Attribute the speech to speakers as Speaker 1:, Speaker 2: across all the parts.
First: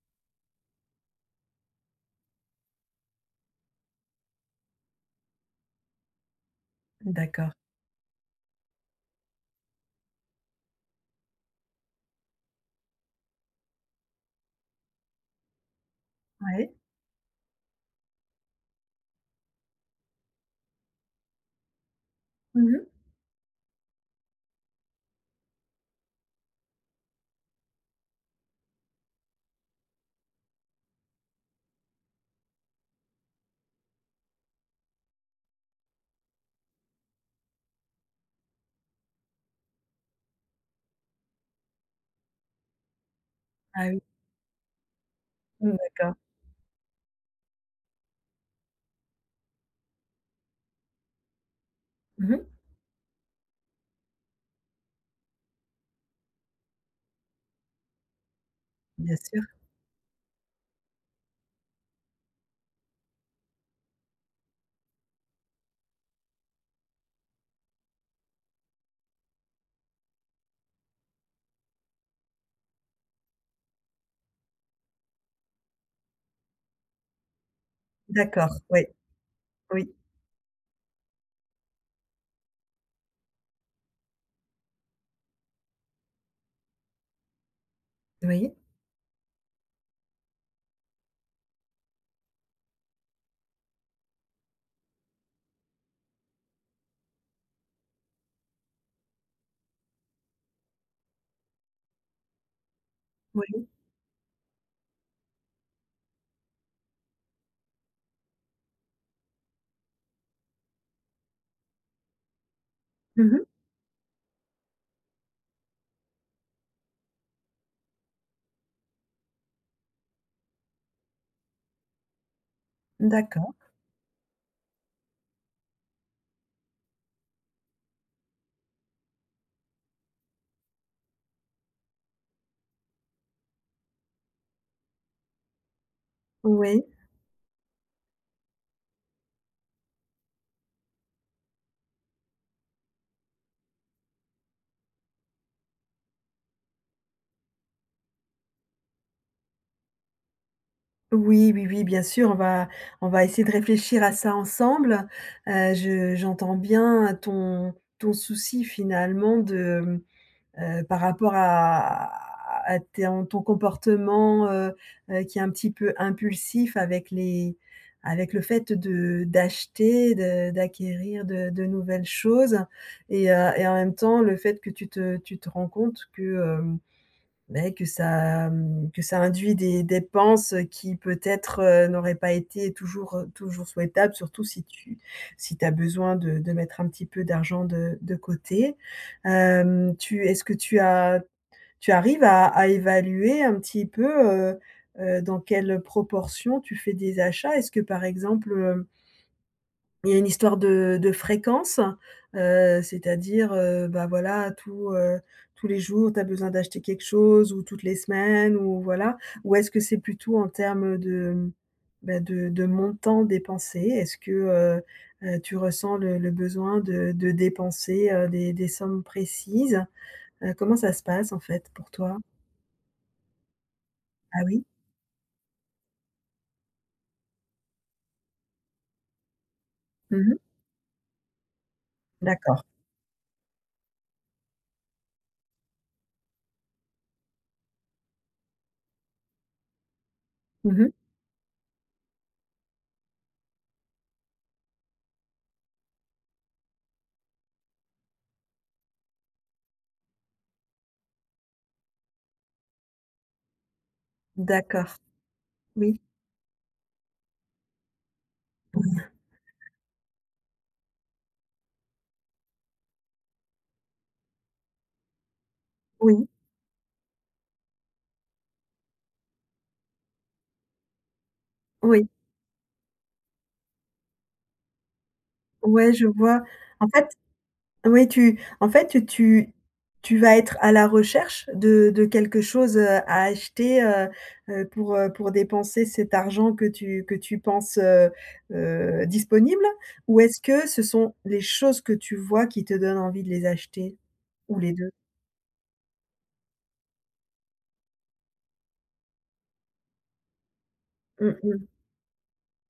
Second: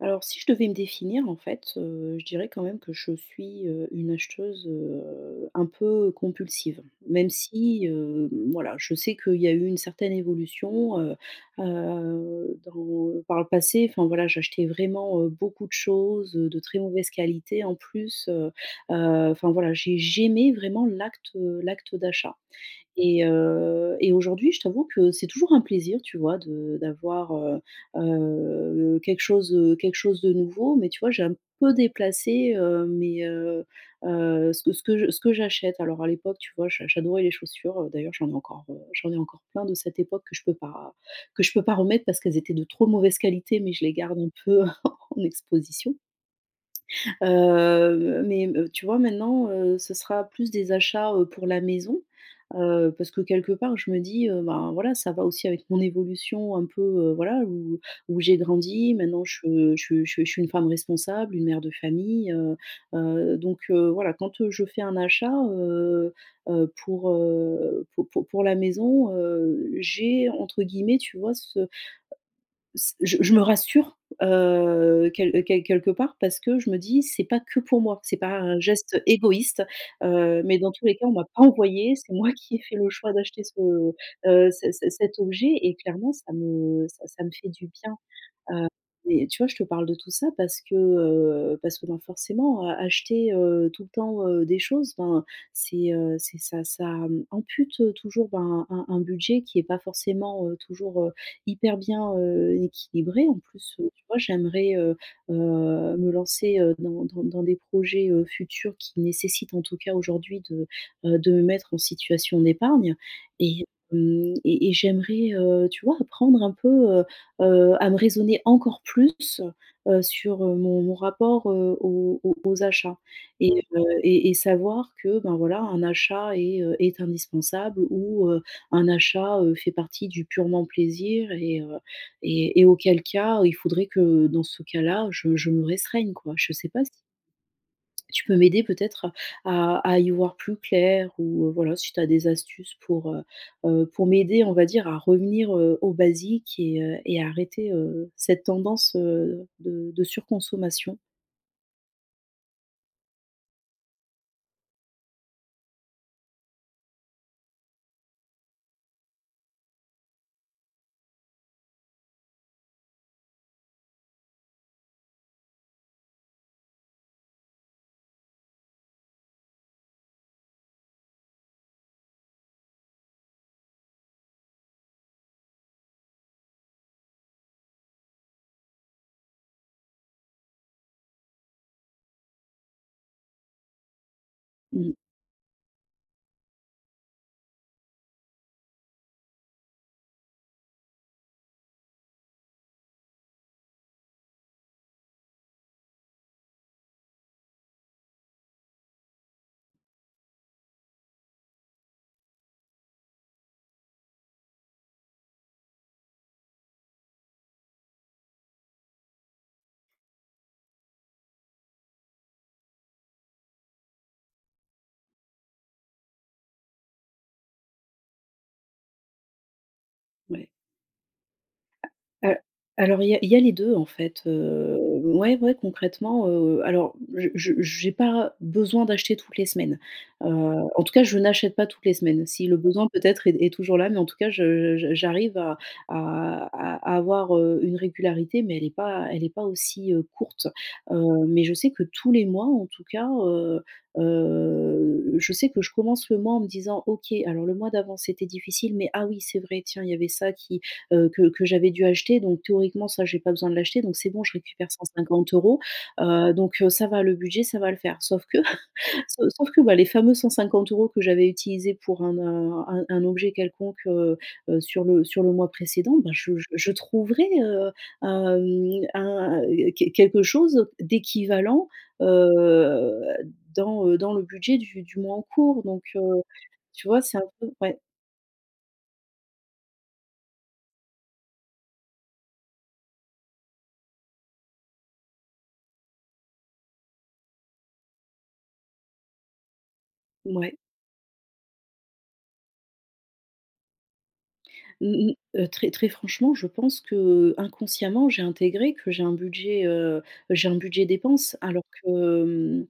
Speaker 1: Alors, si je devais me définir, en fait, heu, je dirais quand même que je suis, heu, une acheteuse, heu, un peu compulsive. Même
Speaker 2: D'accord.
Speaker 1: si, hem, voilà, je sais qu'il y a eu une certaine évolution, heu heu, dans par le passé, enfin, voilà, j'achetais vraiment, heu, beaucoup de choses, heu, de
Speaker 2: Ouais.
Speaker 1: très mauvaise qualité, en plus, heu heu, enfin, voilà. J'ai j'aimais vraiment l'acte, heu, l'acte d'achat
Speaker 2: Mmh mh.
Speaker 1: et heu, et aujourd'hui, je t'avoue que c'est toujours un plaisir, tu vois, de d'avoir, heu heu, quelque chose, heu, quelque chose de nouveau mais tu vois, j'ai un peu déplacé, heu, mes, heu heu ce que ce que ce que j'achète. Alors, à l'époque, tu vois, j'a j'adorais les chaussures, heu, d'ailleurs j'en ai encore, heu, j'en ai encore plein de cette époque que je peux pas que je peux pas remettre parce qu'elles étaient de trop mauvaise qualité mais je
Speaker 2: Ah
Speaker 1: les
Speaker 2: oui.
Speaker 1: garde un peu en en
Speaker 2: Mmh.
Speaker 1: exposition
Speaker 2: D'accord.
Speaker 1: heu, mais me tu vois, maintenant, heu, ce sera plus des achats, heu, pour la maison,
Speaker 2: Mmh mh.
Speaker 1: heu, parce que quelque part, je me dis, heu: «Ben, voilà, ça va aussi avec mon évolution un peu», heu, voilà, où où j'ai grandi
Speaker 2: Bien
Speaker 1: maintenant,
Speaker 2: sûr.
Speaker 1: je je je je suis une femme responsable, une mère de famille, heu heu, donc heu, voilà, quand je fais un achat, heu heu, pour, heu, pou pou pour la maison, heu, j'ai entre guillemets, tu vois, ce je me je me rassure, heu, quel quel quelque part parce que je me dis: «C'est pas que pour moi, c'est pas
Speaker 2: D'accord,
Speaker 1: un
Speaker 2: ouais.
Speaker 1: geste égoïste»,
Speaker 2: Oui.
Speaker 1: heu, mais dans tous les cas on m'a pas envoyée, c'est moi qui ai fait le choix d'acheter ce, heu, c c cet objet et clairement ça me ça ça me fait du bien, heu.
Speaker 2: Oui.
Speaker 1: Et tu vois, je te parle de tout ça parce que, heu, parce que, ben, forcément, heu, acheter, heu, tout le temps, heu, des choses, ben, c'est, heu, c'est ça ça, mmh, ampute, heu, toujours, ben, un un budget qui est pas forcément, heu, toujours, heu, hyper bien, heu, équilibré, en
Speaker 2: Oui.
Speaker 1: plus, heu, tu vois, j'aimerais, heu, heu, me lancer, heu, dans dans dans des projets, heu, futurs qui nécessitent, en tout cas aujourd'hui de, heu, de me mettre en situation d'épargne
Speaker 2: Mmh mh.
Speaker 1: et, mmh, et et j'aimerais, heu, tu vois, apprendre un peu, heu, heu, à me raisonner encore plus, heu, sur, heu, mon mon rapport, heu, aux aux aux achats et
Speaker 2: D'accord.
Speaker 1: heu, et et savoir que, ben, voilà, un achat est, heu, est indispensable ou, heu, un achat, heu, fait partie du purement plaisir et heu, et et auquel cas, heu, il faudrait que dans ce cas-là, je je me restreigne, quoi. Je sais
Speaker 2: Oui.
Speaker 1: pas si tu peux m'aider peut-être à à à y voir plus clair ou, heu, voilà, si tu as des astuces pour, heu heu, pour m'aider, on va dire, à revenir, heu, aux basiques et heu et à arrêter, heu, cette tendance, heu, de de surconsommation.
Speaker 2: Oui, oui, oui, bien sûr, on va on va essayer de réfléchir à ça ensemble. Heu, je j'entends bien ton ton souci, finalement, de, mmh, heu, par rapport à à t ton ton comportement, heu heu, qui est un petit peu impulsif avec les avec le fait de d'acheter, de d'acquérir de de nouvelles choses et heu et en même temps le fait que tu te tu te rends compte que, hem, beh, que ça, mmh, que ça induit des dépenses qui peut-être, heu, n'auraient pas été toujours, heu, toujours souhaitables surtout si
Speaker 1: Mmh.
Speaker 2: tu si tu as besoin de de mettre un petit peu d'argent de de côté. Hem, tu est-ce que tu a tu arrives à à évaluer un petit peu, heu heu, dans quelle proportion tu fais des achats? Est-ce que par exemple, heu il y a une histoire de de fréquence? Heu, c'est-à-dire, heu, bah, voilà, tous, heu, tous les jours, tu as besoin d'acheter quelque chose ou toutes les semaines, ou voilà? Ou est-ce que c'est plutôt en termes de, bah, de de montant dépensé? Est-ce que, heu heu, tu ressens le le besoin de de dépenser, heu, des des sommes précises?
Speaker 1: Ouais.
Speaker 2: Heu, comment ça se passe, en fait, pour toi?
Speaker 1: Heu, alors il y a il y a les 2 en fait,
Speaker 2: Ah oui?
Speaker 1: heu, ouais, ouais, concrètement, heu alors je je j'ai pas besoin d'acheter toutes les semaines,
Speaker 2: Mmh
Speaker 1: heu,
Speaker 2: mh.
Speaker 1: en tout cas, je n'achète pas toutes les semaines. Si le
Speaker 2: D'accord.
Speaker 1: besoin peut-être est est toujours là mais en tout cas, je j j'arrive à à à avoir, heu, une régularité mais elle est pas elle est pas aussi, heu, courte,
Speaker 2: Mmh mh.
Speaker 1: heu. Mais je sais que tous les mois, en tout cas, heu heu, je sais que je commence le mois en me disant: «OK, alors le mois d'avant, c'était difficile, mais ah oui, c'est vrai, tiens, il y avait ça qui, heu, que que j'avais dû acheter donc théoriquement, ça, j'ai pas besoin de l'acheter donc c'est bon je récupère cent
Speaker 2: D'accord.
Speaker 1: cinquante euros,
Speaker 2: Oui.
Speaker 1: heu, donc heu, ça va, le budget, ça va le faire». Sauf que, sau sauf que, bah, les fameux 150 € que j'avais utilisés pour un n un un objet quelconque, heu heu, sur le sur le mois précédent, ben,
Speaker 2: Oui.
Speaker 1: je je je trouverais, heu, hem, un, heu, qu quelque chose d'équivalent,
Speaker 2: Oui.
Speaker 1: heu, dans, heu, dans le budget du du mois en cours, donc,
Speaker 2: Ouais, je
Speaker 1: heu,
Speaker 2: vois.
Speaker 1: tu
Speaker 2: En
Speaker 1: vois,
Speaker 2: fait
Speaker 1: c'est un peu ouais.
Speaker 2: oui, tu en fait, tu tu vas être à la recherche de de quelque chose, heu, à acheter, heu heu, pour, heu, pour dépenser cet argent que tu que tu penses, heu heu, disponible? Ou est-ce
Speaker 1: Mouais.
Speaker 2: que ce sont les choses que tu vois qui te donnent envie de les acheter? Ou les 2?
Speaker 1: Mmh mh. Heu, très très franchement, je pense qu'inconsciemment j'ai intégré que j'ai un budget, heu, j'ai un budget dépenses
Speaker 2: Mmh mh.
Speaker 1: alors que, mmh,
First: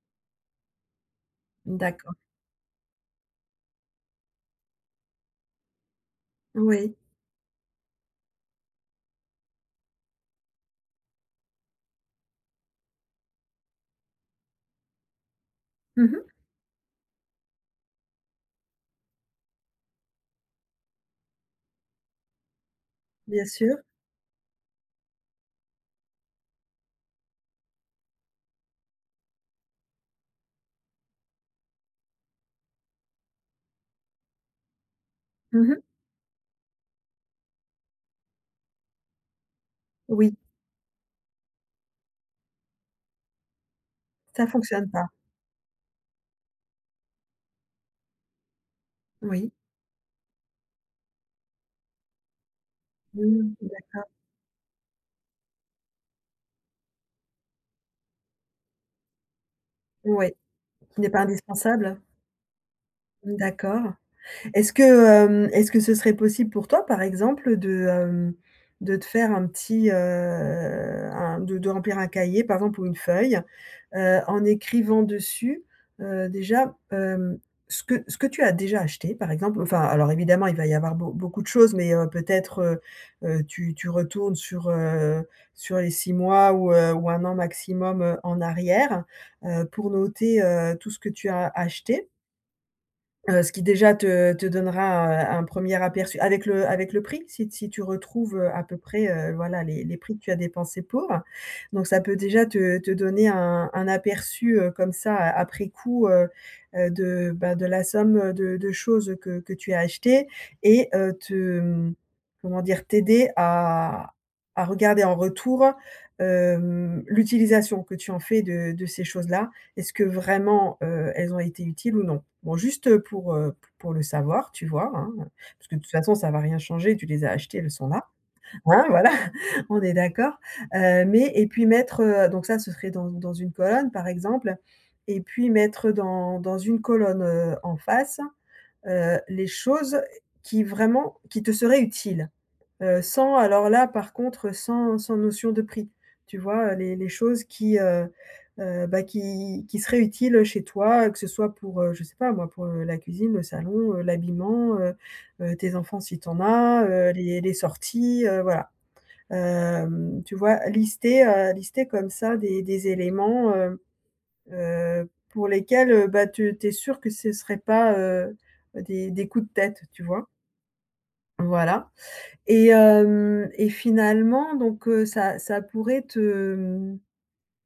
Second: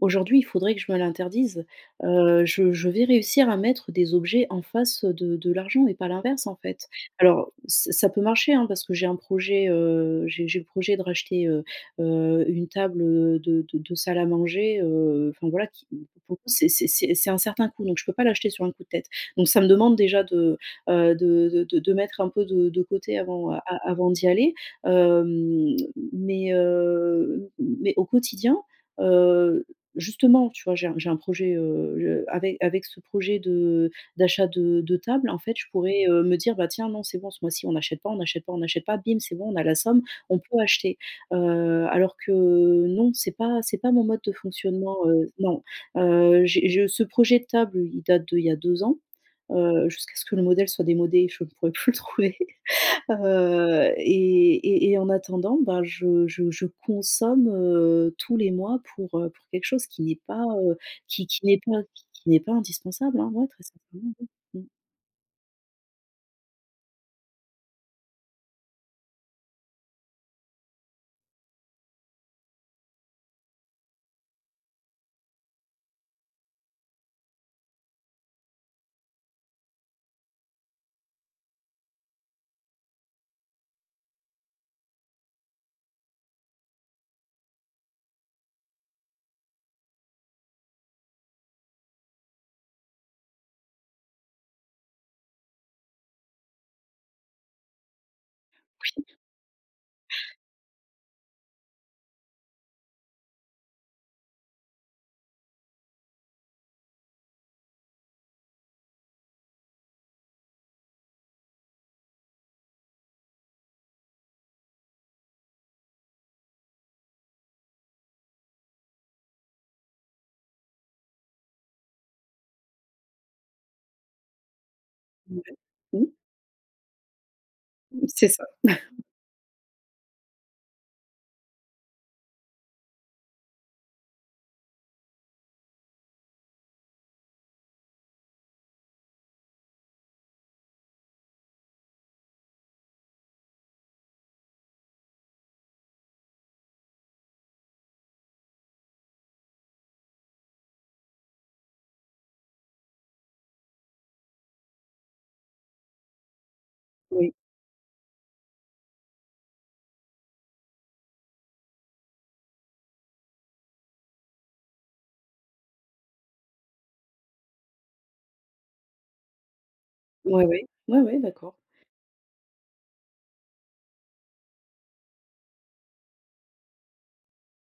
Speaker 1: aujourd'hui, il faudrait que je me l'interdise.
Speaker 2: D'accord.
Speaker 1: Heu, je je vais réussir à mettre des objets en face, heu, de de l'argent mais pas l'inverse, en fait.
Speaker 2: Oui.
Speaker 1: Alors ç ça peut marcher, hein, parce que j'ai un projet, heu, j'ai j'ai le projet de racheter, heu heu, une table, heu, de de de salle à manger, heu, enfin, voilà, qui
Speaker 2: Mmh mh.
Speaker 1: pour le coup, c'est c'est c'est un certain coût donc je peux pas l'acheter sur un coup de tête, donc ça me demande déjà de, heu, de de de mettre un peu de de côté
Speaker 2: Bien
Speaker 1: avant a
Speaker 2: sûr.
Speaker 1: avant d'y aller, hem, m mais, heu, mais au quotidien, heu, justement, tu vois, j'ai un j'ai un projet, heu, je avec, avec ce projet de d'achat de de table, en fait, je
Speaker 2: Mmh mh.
Speaker 1: pourrais, heu, me dire: «Bah, tiens, non, c'est bon ce mois-ci on n'achète pas, on n'achète pas, on n'achète pas: bim, c'est bon, on a la somme,
Speaker 2: Oui.
Speaker 1: on peut acheter», heu, alors que non, c'est pas c'est pas mon mode de
Speaker 2: Ça fonctionne
Speaker 1: fonctionnement,
Speaker 2: pas!
Speaker 1: heu, non. Heu, j'ai je ce projet de table, il date d'il y a 2 ans,
Speaker 2: Oui.
Speaker 1: heu, jusqu'à ce que le modèle soit démodé, je pourrai plus le trouver,
Speaker 2: Mmh,
Speaker 1: heu,
Speaker 2: d'accord.
Speaker 1: et et et en attendant, ben, je je je consomme, heu, tous les mois pour, heu, pour quelque chose qui est
Speaker 2: Ouais.
Speaker 1: pas, heu,
Speaker 2: Qui n'est pas
Speaker 1: qui qui n'est pas,
Speaker 2: indispensable?
Speaker 1: qui qui n'est pas indispensable, hein, ouais, très
Speaker 2: D'accord.
Speaker 1: sincérement, ouais. Mmh.
Speaker 2: Est-ce que, hem, est-ce que ce serait possible pour toi, par exemple, de, hem, de te faire un petit, heu, un de de remplir un cahier, par exemple, ou une feuille, heu, en écrivant dessus, heu, déjà, hem, ce que ce que tu as déjà acheté, par exemple, enfin alors évidemment il va y avoir beau beaucoup de choses mais, heu, peut-être, heu heu, tu tu retournes sur, heu, sur les 6 mois ou, heu, ou 1 an maximum, heu, en arrière, heu, pour noter, heu, tout ce que tu as acheté? Heu, ce qui déjà te te donnera, heu, un un 1er aperçu avec le avec le prix si t si tu retrouves, heu, à peu près,
Speaker 1: Oui.
Speaker 2: heu, voilà les les prix que tu as dépensés pour. Donc ça peut déjà te te donner un un aperçu, heu, comme ça a après coup, heu heu, de bah, de la somme, heu, de de choses, heu, que que tu as achetées et heu, te mmh, comment dire? T'aider à à regarder en retour, hem, l'utilisation que tu en fais de de ces choses-là. Est-ce que vraiment, heu, elles ont été utiles ou non? Bon juste, heu, pour, heu, p pour le savoir tu vois? Hein, heu,
Speaker 1: Ouais,
Speaker 2: parce que de toute
Speaker 1: mmh.
Speaker 2: façon ça va rien changer, tu les as achetées elles sont là.
Speaker 1: Mmh. C'est ça.
Speaker 2: Hein, voilà, on est d'accord. Heu, mais et puis mettre, heu donc ça se serait dans dans une colonne par exemple et puis mettre, heu, dans dans une colonne, heu, en face, heu, les choses qui vraiment qui te seraient utiles. Heu, sans alors là par contre, heu, sans sans notion de prix. Tu vois? Heu, les les choses qui, heu heu, bah, qui qui seraient utiles, heu, chez toi, heu, que ce soit pour, heu, je sais pas moi pour, heu, la cuisine, le salon, heu, l'habillement, heu heu, tes enfants si tu en as, heu,
Speaker 1: Oui.
Speaker 2: les les sorties, heu, voilà. Hem, tu vois? Lister, heu, lister comme ça des des éléments, heu heu, pour lesquels, heu, bah, tu tu es sûre que ce serait pas, heu, des des coups de tête, tu vois?
Speaker 1: Ouais oui. Ouais ouais d'accord.
Speaker 2: Voilà et hem, et finalement donc heu, ça ça pourrait te mmh,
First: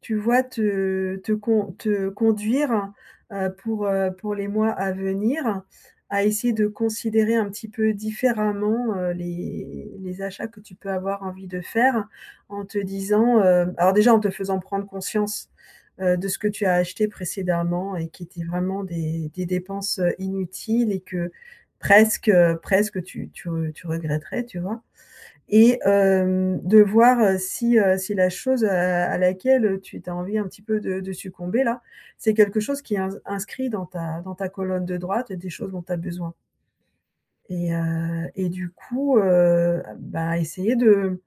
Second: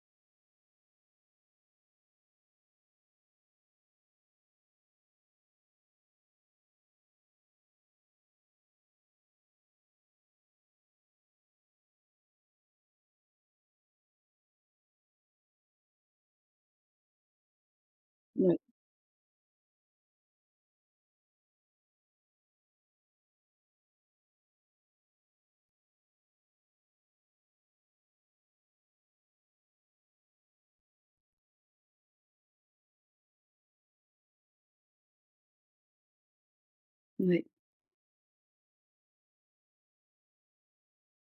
Speaker 2: tu vois, te te con te conduire, heu, pour, heu, pour les mois à venir, à essayer de considérer un petit peu différemment, heu, les les achats que tu peux avoir envie de faire, en te disant, heu alors déjà en te faisant prendre conscience, heu, de ce que tu as acheté précédemment et qui étaient
Speaker 1: Ouais.
Speaker 2: vraiment des des dépenses, heu, inutiles et que presque, heu, presque, heu, tu tu tu regretterais tu vois? Et hem, de voir, heu, si, heu, si la chose, heu, à à laquelle, heu, tu tu as envie un petit peu de de succomber là, c'est quelque chose qui est in inscrit dans ta dans ta colonne de droite, heu, des choses dont tu as besoin.
Speaker 1: Ouais.
Speaker 2: Et heu, et du coup, heu, bah, essayer de,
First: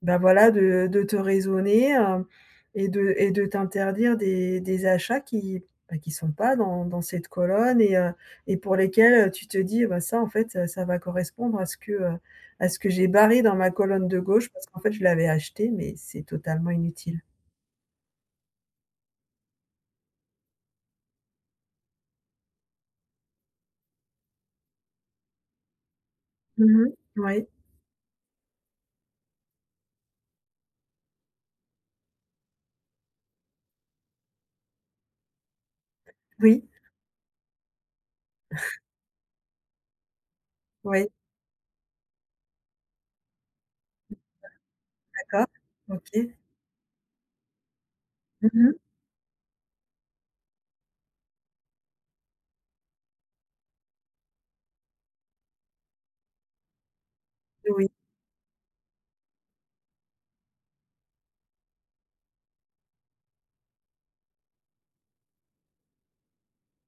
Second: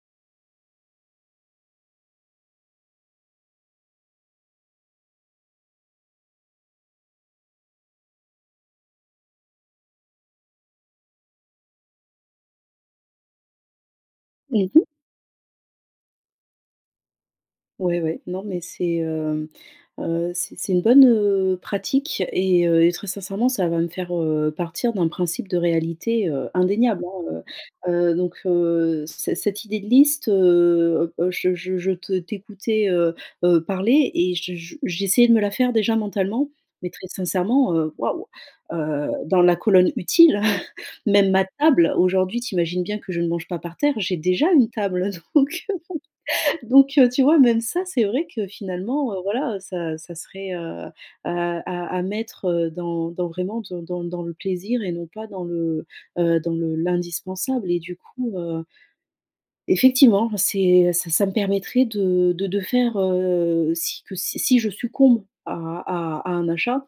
Speaker 2: bah voilà, de de te raisonner, heu et de et de t'interdire des des achats qui, bah, qui sont pas dans dans cette colonne et heu, et pour lesquels, heu, tu te dis: «Bah ça en fait, heu, ça va correspondre à ce que, heu, à ce que j'ai barré dans ma colonne de gauche parce
Speaker 1: Mmh
Speaker 2: qu'en
Speaker 1: mh.
Speaker 2: fait je l'avais acheté, mais c'est totalement inutile».
Speaker 1: Ouais, ouais. Non, mais c'est, heu, heu, c'est c'est une bonne, heu, pratique et heu, et très sincèrement ça va me faire, heu, partir d'un principe de réalité, heu,
Speaker 2: Mmh mh.
Speaker 1: indéniable, hein,
Speaker 2: Ouais.
Speaker 1: heu. Heu, donc heu, cet cette idée de liste, heu, heu, je je je te t'écoutais, heu, heu, parler et je je j'essayais de me la faire déjà mentalement,
Speaker 2: Oui.
Speaker 1: mais très sincèrement, heu, waouh! Heu, dans la colonne utile,
Speaker 2: Ouais.
Speaker 1: même ma table aujourd'hui tu imagines bien que je ne mange pas par terre. J'ai déjà une table,
Speaker 2: [unintelligible]
Speaker 1: heu,
Speaker 2: D'accord,
Speaker 1: donc heu,
Speaker 2: OK.
Speaker 1: bon. Donc heu, tu vois? Même ça, c'est vrai que
Speaker 2: Mmh mh.
Speaker 1: finalement, heu, voilà heu, ça ça serait, heu, à à à mettre, heu, dans dans vraiment dans dans dans le plaisir et non pas dans le, heu, dans le l'indispensable
Speaker 2: Eh
Speaker 1: et
Speaker 2: oui.
Speaker 1: du coup, heu effectivement c'est ça ça me permettrait de de de faire, heu, si que si si je succombe à à à un achat,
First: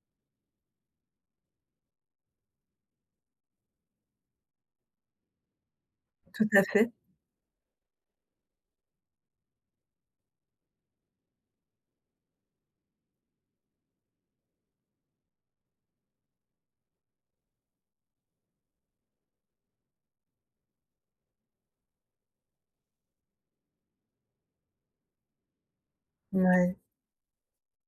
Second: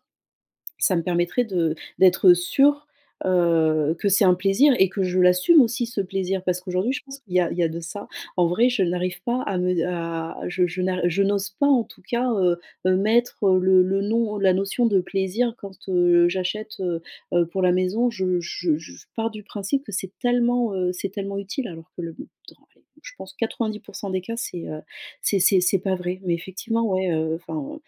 Speaker 1: ça me permettrait de d'être sûre, heu, que c'est un plaisir et que je l'assume aussi ce plaisir
Speaker 2: Tout
Speaker 1: parce
Speaker 2: à fait.
Speaker 1: qu'aujourd'hui je pense qu'il y a il y a de ça. En vrai je n'arrive pas à me à je je n'ar je n'ose pas en tout cas, heu, heu, mettre, heu, le le nom, ou la notion de plaisir quand, heu, j'achète, heu, heu, pour la maison. Je je je pars du principe que c'est tellement, heu, c'est tellement utile alors que le dans allez, je pense 90% des cas c'est, heu, c'est c'est c'est pas vrai, mais
Speaker 2: Ouais.
Speaker 1: effectivement ouais, heu, enfin,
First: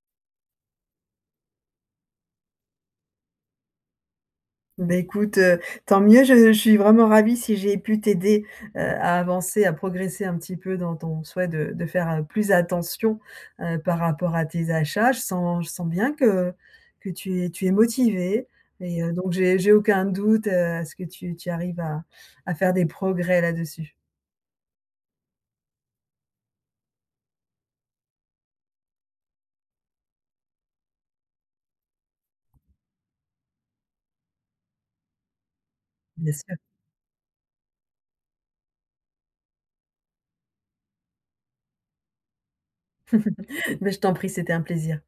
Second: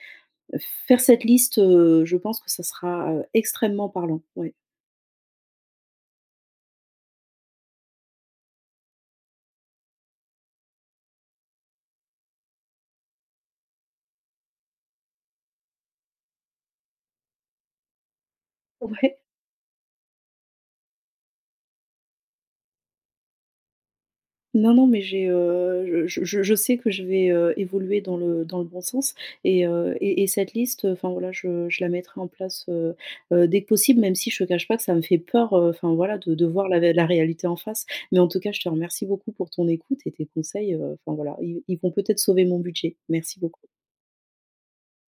Speaker 1: heu, faire cette liste, heu, je pense que ça sera, heu, extrêmement parlant, ouais.
Speaker 2: Bah, écoute, heu, tant mieux je je suis vraiment ravie si j'ai pu t'aider, heu, à avancer à progresser un petit peu dans ton souhait de de faire, heu, plus attention, heu, par rapport à tes achats. Je sens je sens bien que que tu es tu es motivée et heu,
Speaker 1: Ouais.
Speaker 2: donc j'ai j'ai aucun doute, heu, à ce que tu tu arrives à à faire des progrès là-dessus.
Speaker 1: Non non, mais j'ai, heu, je je je je sais que je vais, heu, évoluer dans le dans le bon sens et heu, et et cette liste, heu, enfin voilà, je je la mettrai en place, heu, heu, dès que possible. Même si je te cache pas que ça me fait peur, heu, enfin voilà
Speaker 2: Bien
Speaker 1: de de
Speaker 2: sûr.
Speaker 1: voir la vé la réalité en face, mais en tout cas je te remercie beaucoup pour ton écoute et tes conseils, heu, enfin voilà ils ils vont peut-être sauver mon budget. Merci beaucoup.
Speaker 2: Beh, je t'en prie c'était un plaisir.